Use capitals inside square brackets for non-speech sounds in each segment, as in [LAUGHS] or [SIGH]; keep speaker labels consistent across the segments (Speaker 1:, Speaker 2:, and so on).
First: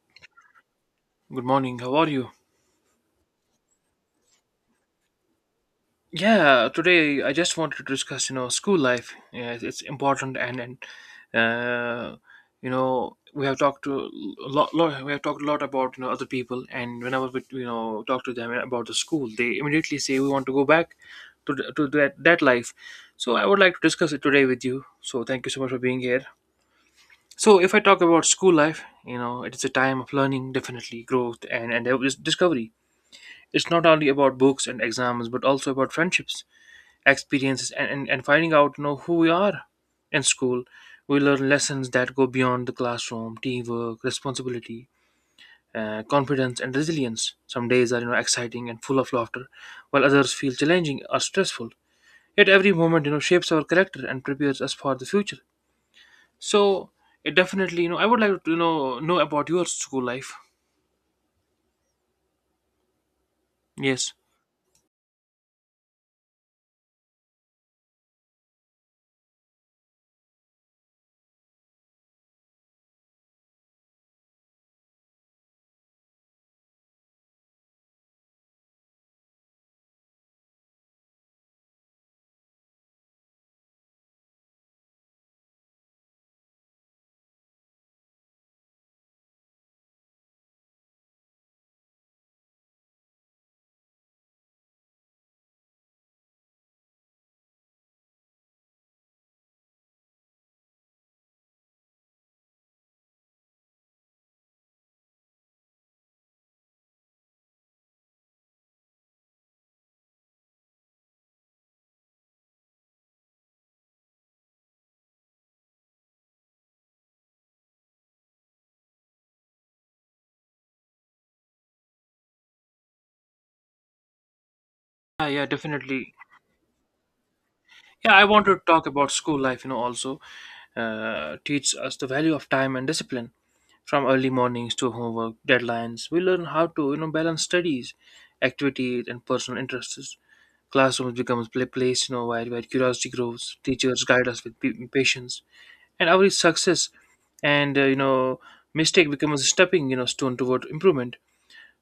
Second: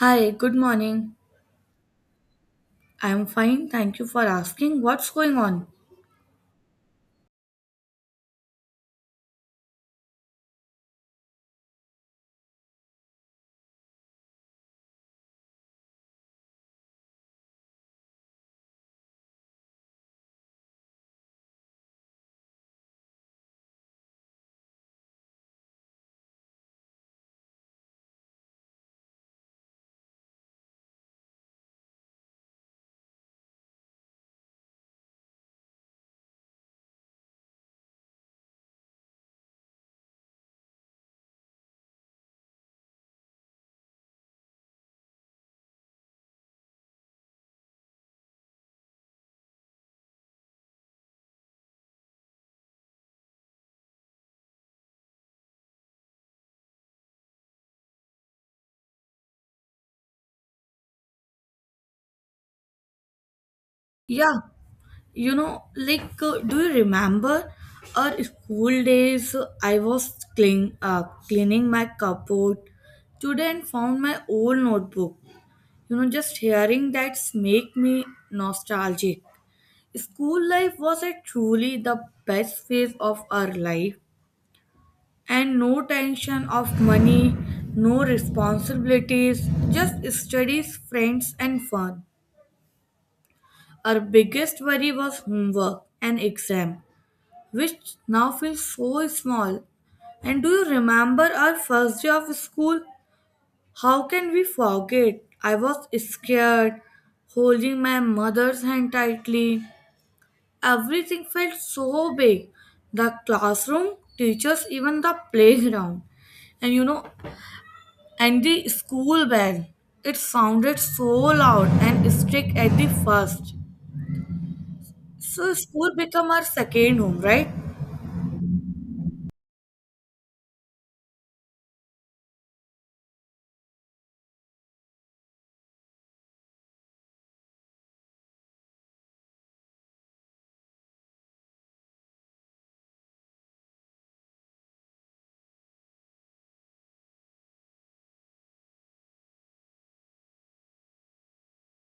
Speaker 1: Hi, good morning.
Speaker 2: Good morning. How are you?
Speaker 1: I'm fine, thank you for asking. What's going on?
Speaker 2: Yeah, today I just wanted to discuss, you know, school life. Yeah, it's important, and uh, you know, we have talked to a lot. We have talked a lot about you know other people, and whenever we you know talk to them about the school, they immediately say we want to go back to that life. So I would like to discuss it today with you. So thank you so much for being here. So if I talk about school life, you know, it is a time of learning, definitely growth, and there was discovery. It's not only about books and exams, but also about friendships, experiences, and finding out you know, who we are. In school, we learn lessons that go beyond the classroom teamwork, responsibility, confidence, and resilience. Some days are you know, exciting and full of laughter, while others feel challenging or stressful. Yet every moment you know, shapes our character and prepares us for the future. So, it definitely, you know, I would like to you know about your school life. Yes.
Speaker 1: Yeah, you know, like, do you remember our school days? I was cleaning my cupboard today and found my old notebook. You know, just hearing that make me nostalgic. School life was a truly the best phase of our life, and no tension of money, no responsibilities, just studies, friends, and fun. Our biggest worry was homework and exam, which now feels so small. And do you remember our first day of school? How can we forget? I was scared, holding my mother's hand tightly. Everything felt so big, the classroom, teachers, even the playground. And you know, and the school bell. It sounded so loud and strict at the first.
Speaker 2: Yeah, yeah,
Speaker 1: So school
Speaker 2: definitely.
Speaker 1: become our second home, right?
Speaker 2: Yeah, I want to talk about school life, you know, also teach us the value of time and discipline. From early mornings to homework, deadlines, we learn how to, you know, balance studies, activities, and personal interests. Classrooms becomes a place, you know, where curiosity grows. Teachers guide us with patience, and every success and you know mistake becomes a stepping you know stone toward improvement.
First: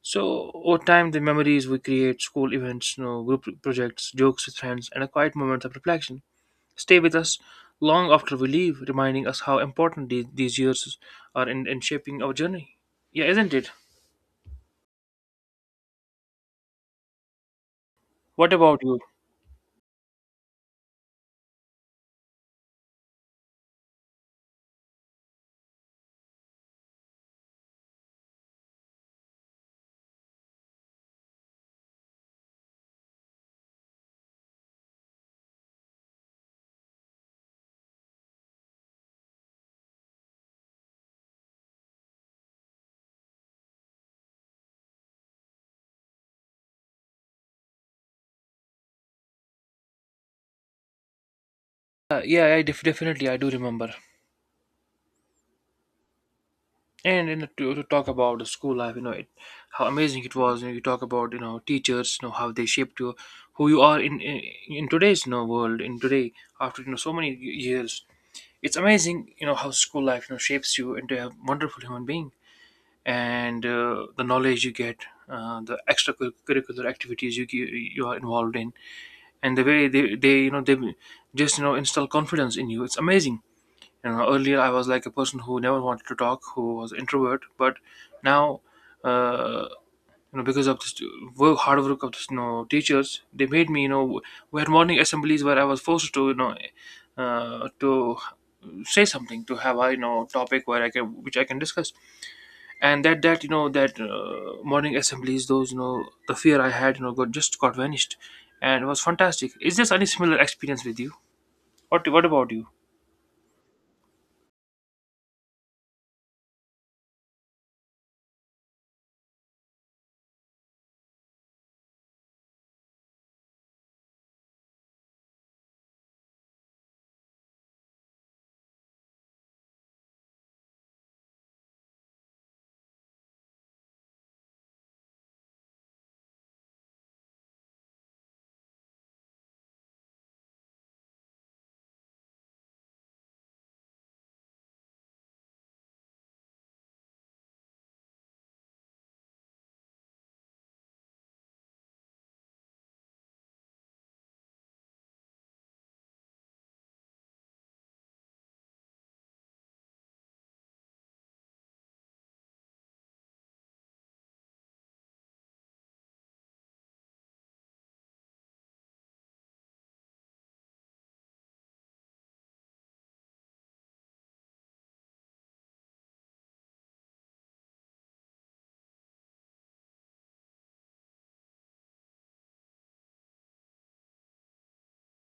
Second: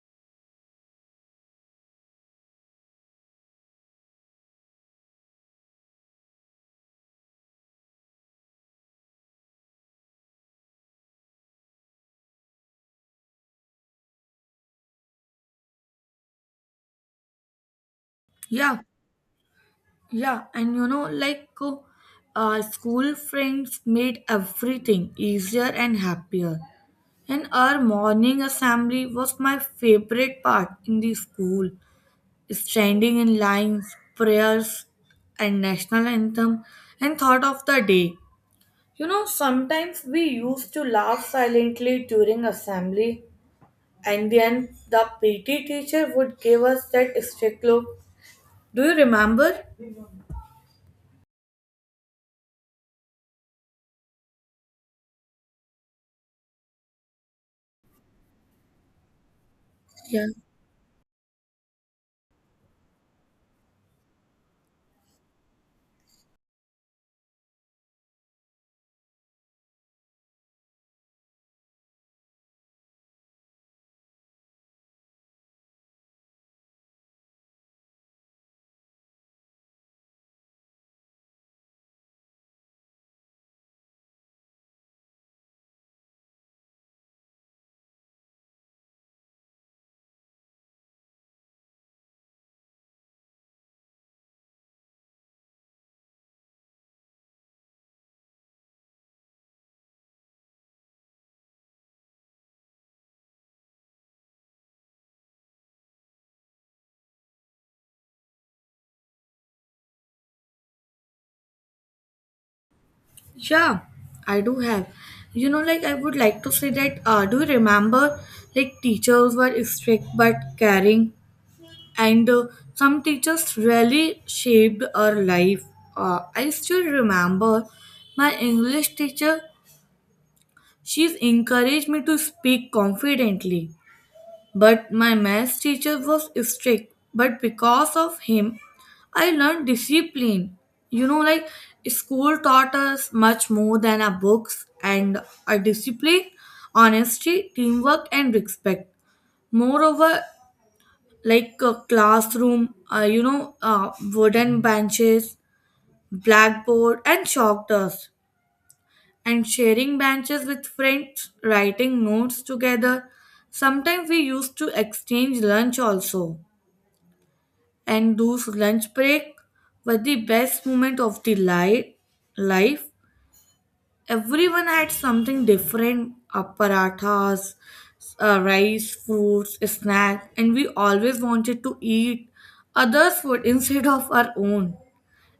Speaker 2: So over time, the memories we create, school events, you know, group projects, jokes with friends, and a quiet moment of reflection stay with us long after we leave, reminding us how important these years are in shaping our journey. Yeah, isn't it? What
Speaker 1: Yeah,
Speaker 2: about you?
Speaker 1: yeah, and you know, like our school friends made everything easier and happier. And our morning assembly was my favorite part in the school. Standing in lines, prayers, and national anthem, and thought of the day. You know, sometimes we used to laugh silently during assembly, and then the PT teacher would give us that strict look. Do you remember?
Speaker 2: Yeah, definitely I do remember. And you know, to talk about the school life, you know, it, how amazing
Speaker 1: Yeah,
Speaker 2: it was. You, know, you talk about you know teachers, you know how they shaped you, who you are in today's you know, world. In today, after you know so many years, it's amazing. You know how school life you know shapes you into a wonderful human being. And the knowledge you get, the extracurricular activities you are involved in, and the way they you know they just you know install confidence in you. It's amazing. You know, earlier I was like a person who never wanted to talk, who was introvert, but now. Uh, you know, because of this work, hard work of this, you know, teachers, they made me, you know, we had morning assemblies where I was forced to, you know, to say something, to have a, you know, topic where I can, which I can discuss and that you know that morning assemblies those you know the fear I had you know got just got vanished and it was fantastic. Is there any similar experience with you? What about you?
Speaker 1: yeah, I do have. You know, like I would like to say that. Do you remember? Like teachers were strict but caring, and some teachers really shaped our life. I still remember my English teacher. She's encouraged me to speak confidently. But my maths teacher was strict, but because of him, I learned discipline. You know, like school taught us much more than our books and our discipline, honesty, teamwork, and respect. Moreover, like a classroom, wooden benches, blackboard, and chalk dust, and sharing benches with friends, writing notes together. Sometimes we used to exchange lunch also. And those lunch break were the best moment of the life. Everyone had something different: parathas, rice, fruits, snack, and we always wanted to eat others' food [LAUGHS] instead of our own.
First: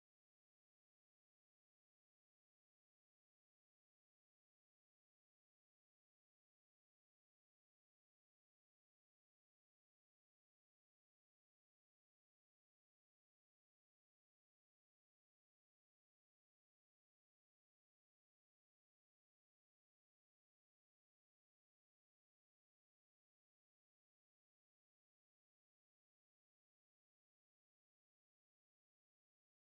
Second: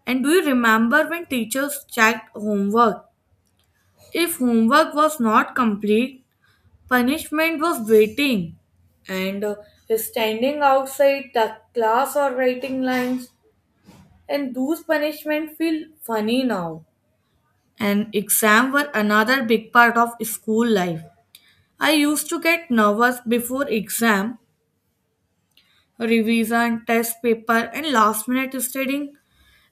Speaker 1: And do you remember when teachers checked homework? If homework was not complete, punishment was waiting, and standing outside the class or writing lines. And those punishments feel funny now. And exam were another big part of school life. I used to get nervous before exam, revision, test paper, and last minute studying.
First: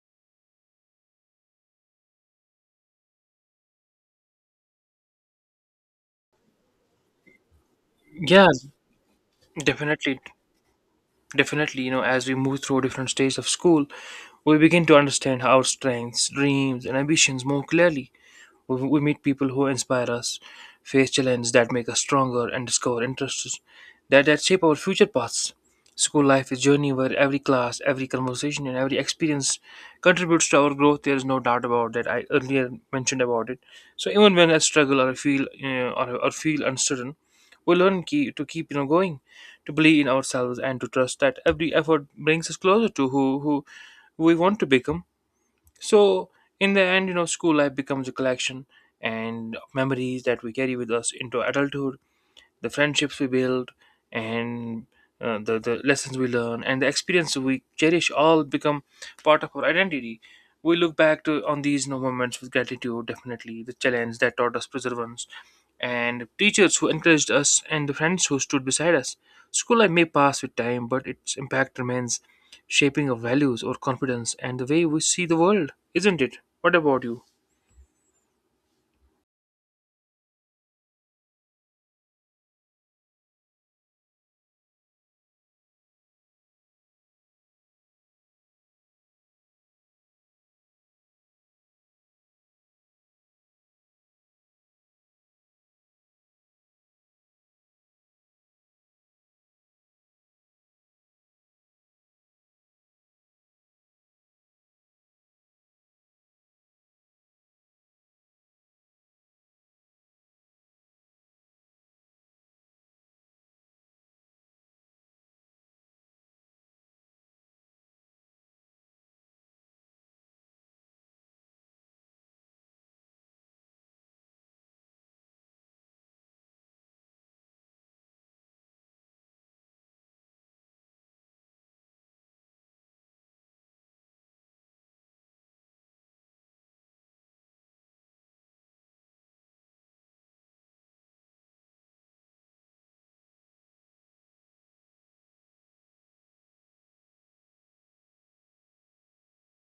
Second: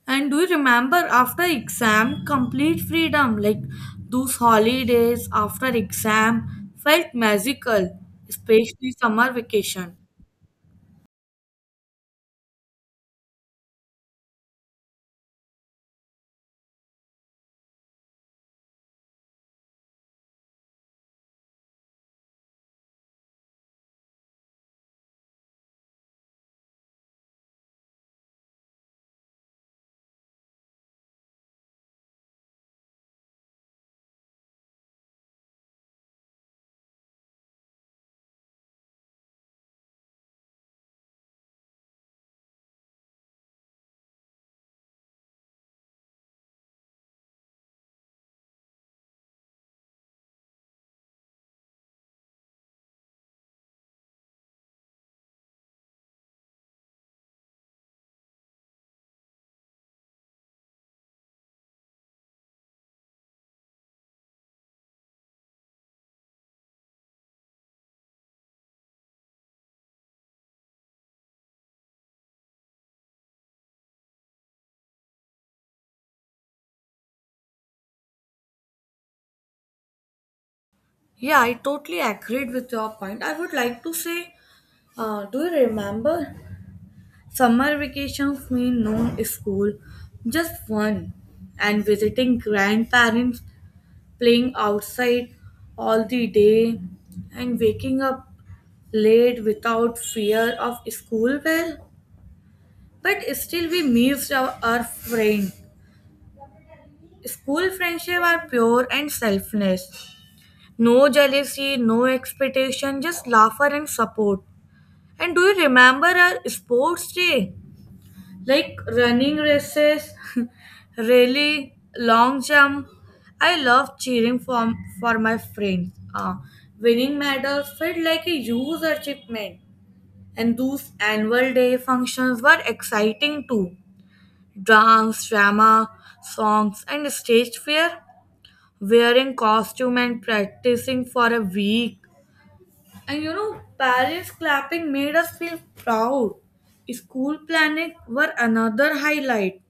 Speaker 1: And do you remember after exam, complete freedom? Like those holidays after exam felt magical,
Speaker 2: Yeah,
Speaker 1: especially summer vacation.
Speaker 2: definitely, definitely, you know, as we move through different stages of school we begin to understand our strengths, dreams, and ambitions more clearly. We meet people who inspire us, face challenges that make us stronger, and discover interests that shape our future paths. School life is a journey where every class, every conversation, and every experience contributes to our growth. There is no doubt about that. I earlier mentioned about it. So even when I struggle or I feel or feel uncertain, we learn key, to keep you know going, to believe in ourselves, and to trust that every effort brings us closer to who we want to become. So in the end, you know, school life becomes a collection and of memories that we carry with us into adulthood, the friendships we build, and the lessons we learn and the experiences we cherish all become part of our identity. We look back to on these you know, moments with gratitude, definitely the challenge that taught us perseverance and teachers who encouraged us and the friends who stood beside us. School life may pass with time, but its impact remains, shaping our values, our confidence, and the way we see the world, isn't it? What about you?
Speaker 1: Yeah, I totally agreed with your point. I would like to say, do you remember? Summer vacations mean no school, just fun, and visiting grandparents, playing outside all the day, and waking up late without fear of school bell. But still, we missed our friend. School friendship are pure and selfless. No jealousy, no expectation, just laughter and support. And do you remember our sports day? Like running races, [LAUGHS] really long jump. I love cheering for my friends. Winning medals felt like a huge achievement, and those annual day functions were exciting too. Dance, drama, songs, and stage fair, wearing costume and practicing for a week. And you know, Paris clapping made us feel proud. School planning were another highlight,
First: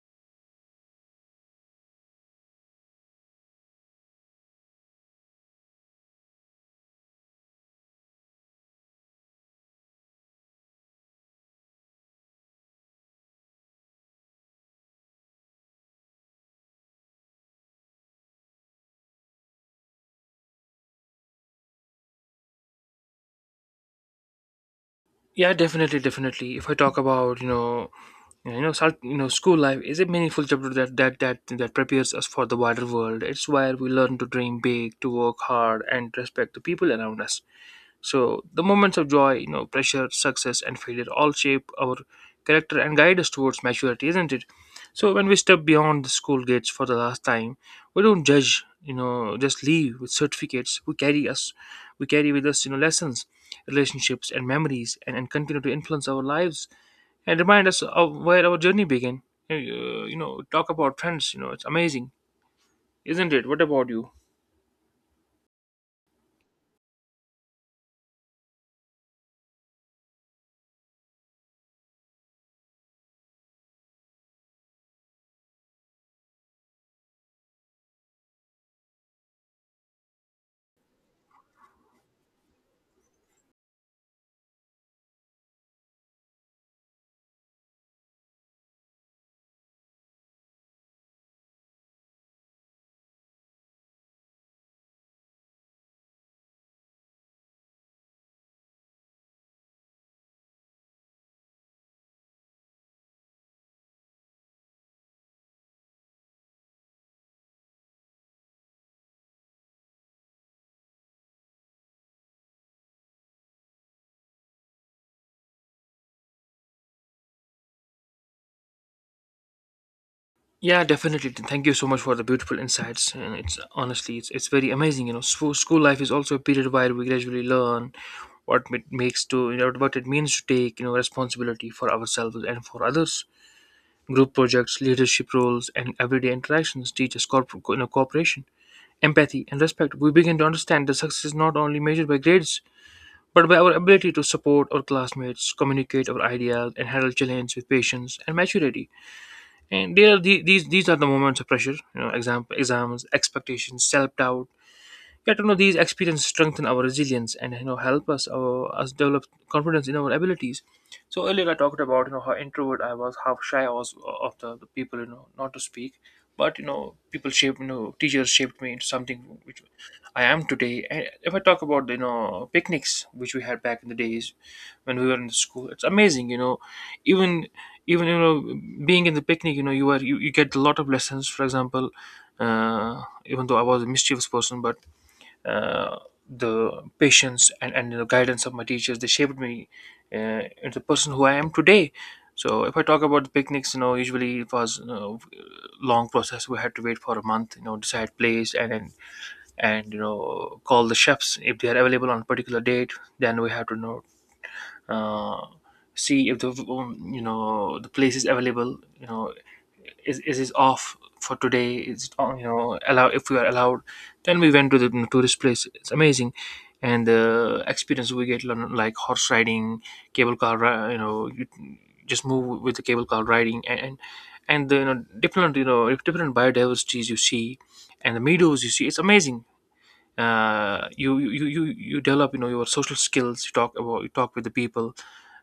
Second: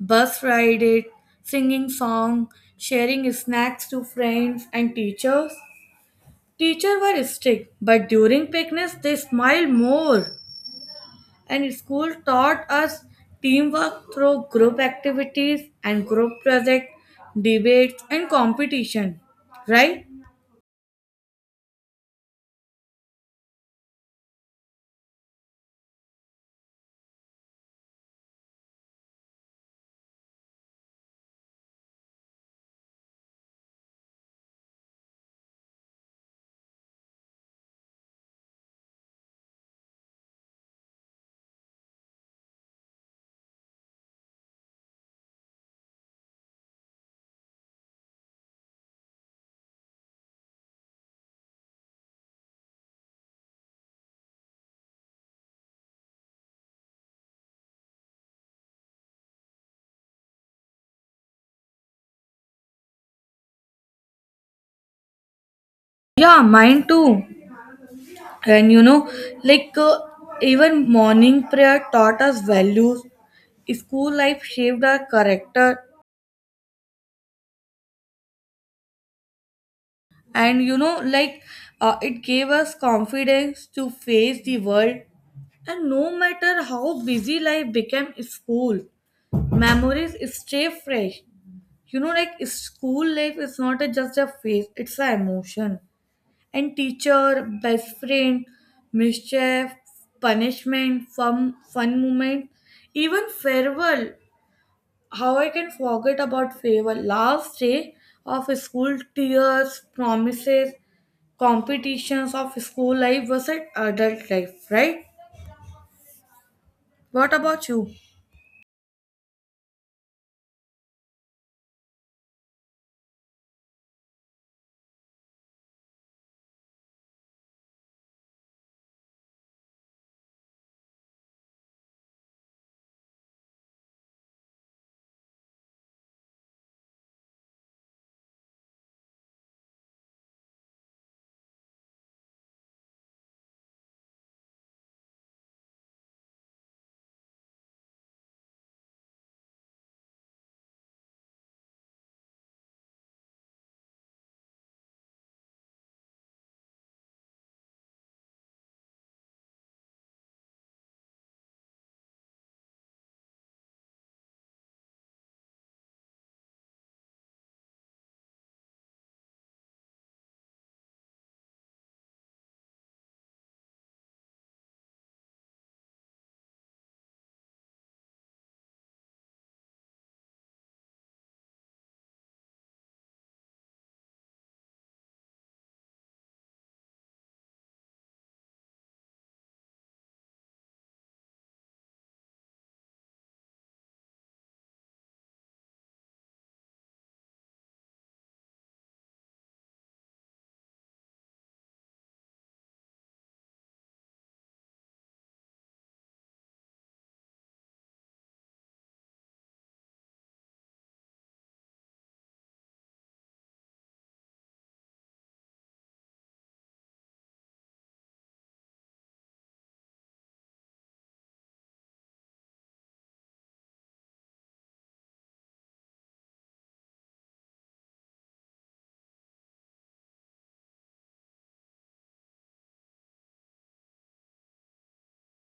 Speaker 1: bus ride it, singing song, sharing snacks to friends and teachers. Teachers were strict, but during picnics they smiled more. And school taught us teamwork through group activities and group projects, debates and competition. Right?
Speaker 2: Yeah, definitely, definitely. If I talk about, you know, you know, you know, school life is a meaningful chapter that prepares us for the wider world. It's where we learn to dream big, to work hard, and respect the people around us. So the moments of joy, you know, pressure, success, and failure all shape our character and guide us towards maturity, isn't it? So when we step beyond the school gates for the last time, we don't judge, you know, just leave with certificates. We carry with us, you know, lessons, relationships, and memories, and continue to influence our lives and remind us of where our journey began. You know, talk about friends. You know, it's amazing, isn't it? What about you?
Speaker 1: Yeah, mine too. And you know, like even morning prayer taught us values. School life shaped our character, and you know, like it gave us confidence to face the world, and no matter how busy life became, school memories stay fresh. You know, like school life is not a, just a phase, it's an emotion. And teacher best friend, mischief, punishment, fun moment, even farewell. How I can forget about favor? Last day of school, tears, promises, competitions of school life was an adult life, right? What about you?
Speaker 2: Yeah, definitely. Thank you so much for the beautiful insights. And it's honestly, it's very amazing. You know, school life is also a period where we gradually learn what it makes to you know what it means to take you know responsibility for ourselves and for others. Group projects, leadership roles, and everyday interactions teach us you know, cooperation, empathy, and respect. We begin to understand that success is not only measured by grades, but by our ability to support our classmates, communicate our ideas, and handle challenges with patience and maturity and they the, these are the moments of pressure, you know, exam exams, expectations, self-doubt. Yet, you know, these experiences strengthen our resilience and you know help us develop confidence in our abilities. So earlier I talked about you know how introvert I was, how shy I was of the people you know not to speak, but you know people shaped you know teachers shaped me into something which I am today. And if I talk about the, you know, picnics which we had back in the days when we were in the school, it's amazing. You know, even even you know being in the picnic, you know you get a lot of lessons. For example, even though I was a mischievous person, but uh, the patience and the guidance of my teachers they shaped me into the person who I am today. So if I talk about the picnics, you know, usually it was you know, long process. We had to wait for a month, you know, decide place and you know call the chefs if they are available on a particular date. Then we have to you know uh, see if the you know the place is available, you know, is it off for today, is you know allow if we are allowed. Then we went to the you know, tourist place. It's amazing. And the experience we get like horse riding, you know you just move with the cable car riding and the, you know different biodiversities you see and the meadows you see. It's amazing. You develop you know your social skills. You talk with the people.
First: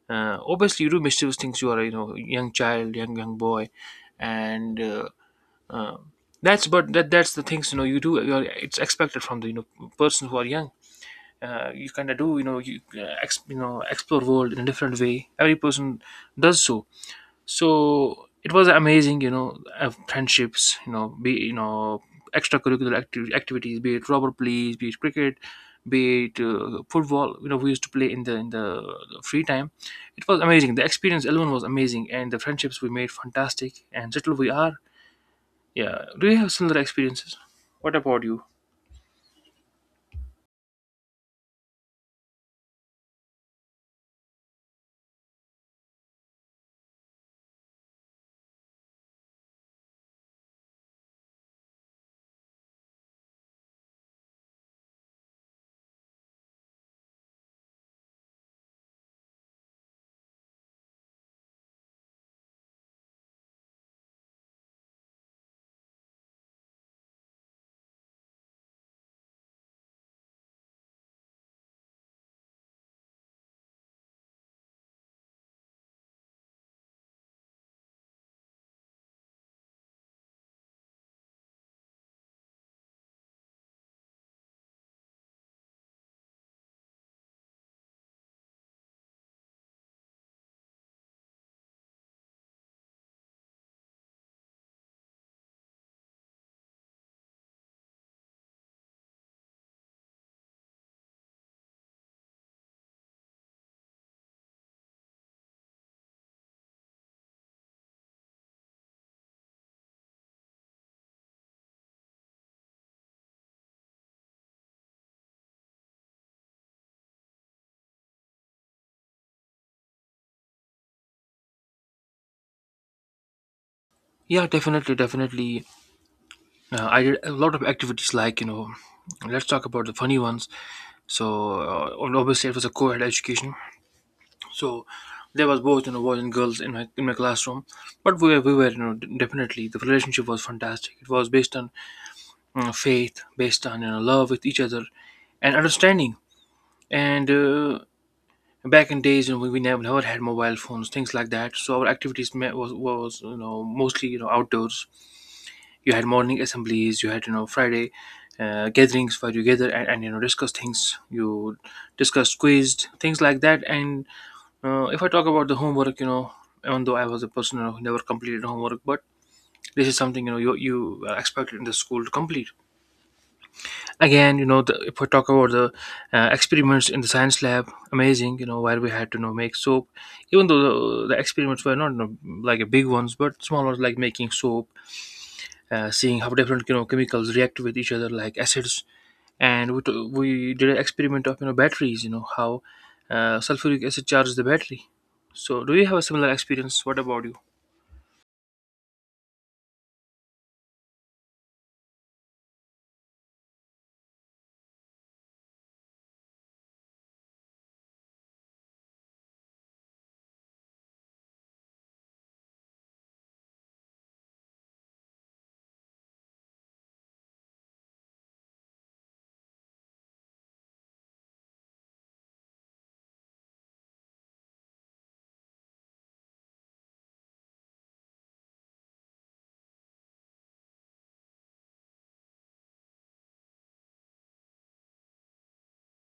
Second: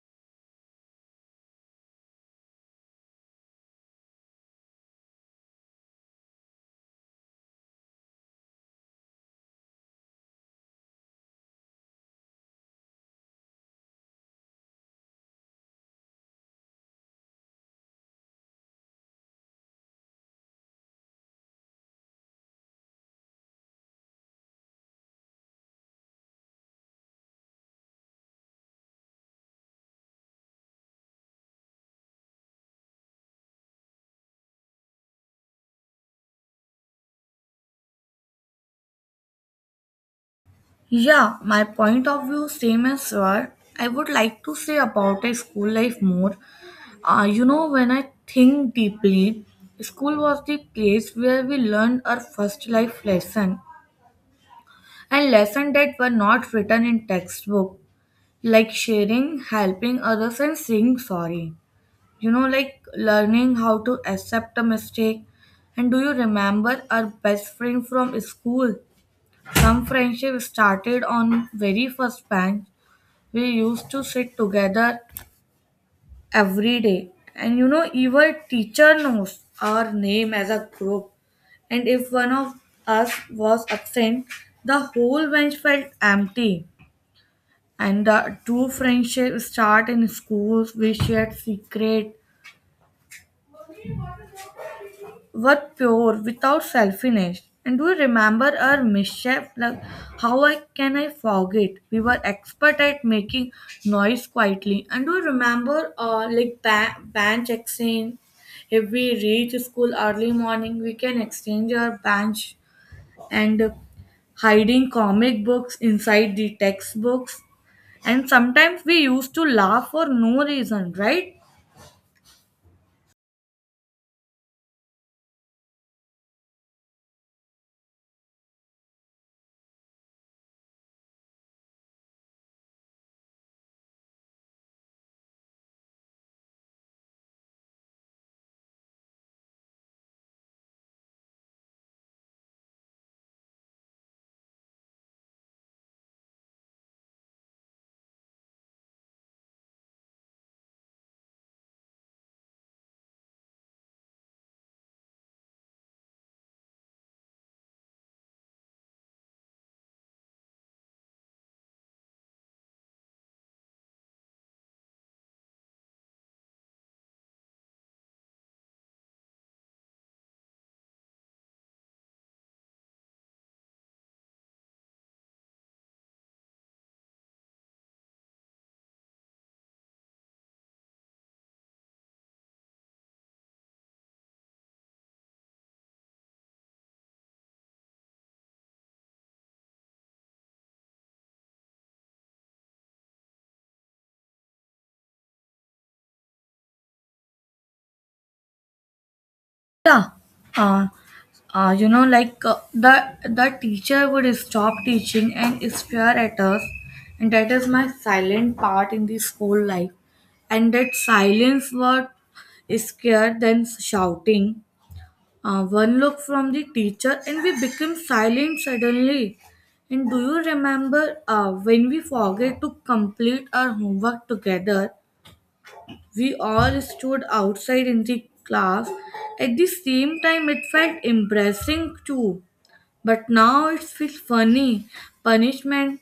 Speaker 2: Obviously you do mischievous things. You are you know young child, young boy, and uh, that's but that's the things, you know, you do. You are, it's expected from the you know persons who are young. You kind of do, you know, you know explore world in a different way. Every person does. So so it was amazing. You know, friendships, you know, be you know extracurricular activities, be it rubber plays, be it cricket, be it football. You know we used to play in the free time. It was amazing. The experience alone was amazing, and the friendships we made, fantastic, and still we are. Yeah, do you have similar experiences? What about you?
Speaker 1: Yeah, my point of view same as your. I would like to say about a school life more. You know, when I think deeply, school was the place where we learned our first life lesson and lessons that were not written in textbook. Like sharing, helping others, and saying sorry. You know, like learning how to accept a mistake. And do you remember our best friend from school? Some friendship started on very first bench. We used to sit together every day, and you know, even teacher knows our name as a group. And if one of us was absent, the whole bench felt empty. And the true friendship start in schools, we shared secret, were pure without selfishness. And do you remember our mischief? Like how I, can I forget, we were expert at making noise quietly. And do you remember like bench exchange? If we reach school early morning, we can exchange our bench, and hiding comic books inside the textbooks. And sometimes we used to laugh for no reason, right?
Speaker 2: Yeah, definitely, definitely. I did a lot of activities, like, you know, let's talk about the funny ones. So, obviously it was a co-ed education. So there was both you know boys and girls in my classroom, but we were you know definitely the relationship was fantastic. It was based on faith, based on you know love with each other and understanding. And back in days, you know, we never had mobile phones, things like that. So our activities was you know mostly you know outdoors. You had morning assemblies, you had you know Friday. Gatherings where you gather and you know discuss things, you discuss, quizzed, things like that. And if I talk about the homework, you know, even though I was a person you know who never completed homework, but this is something you know you are expected in the school to complete. Again, you know, the, if I talk about the experiments in the science lab, amazing, you know, where we had to you know make soap. Even though the experiments were not you know, like a big ones, but small ones like making soap, seeing how different you know chemicals react with each other, like acids. And we did an experiment of you know batteries, you know how sulfuric acid charges the battery. So do you have a similar experience? What about you?
Speaker 1: Yeah. Uh, you know, like the teacher would stop teaching and stare at us, and that is my silent part in the school life. And that silence was scared than shouting. One look from the teacher, and we became silent suddenly. And do you remember when we forget to complete our homework together? We all stood outside in the class. At the same time, it felt embarrassing too. But now it feels funny. Punishment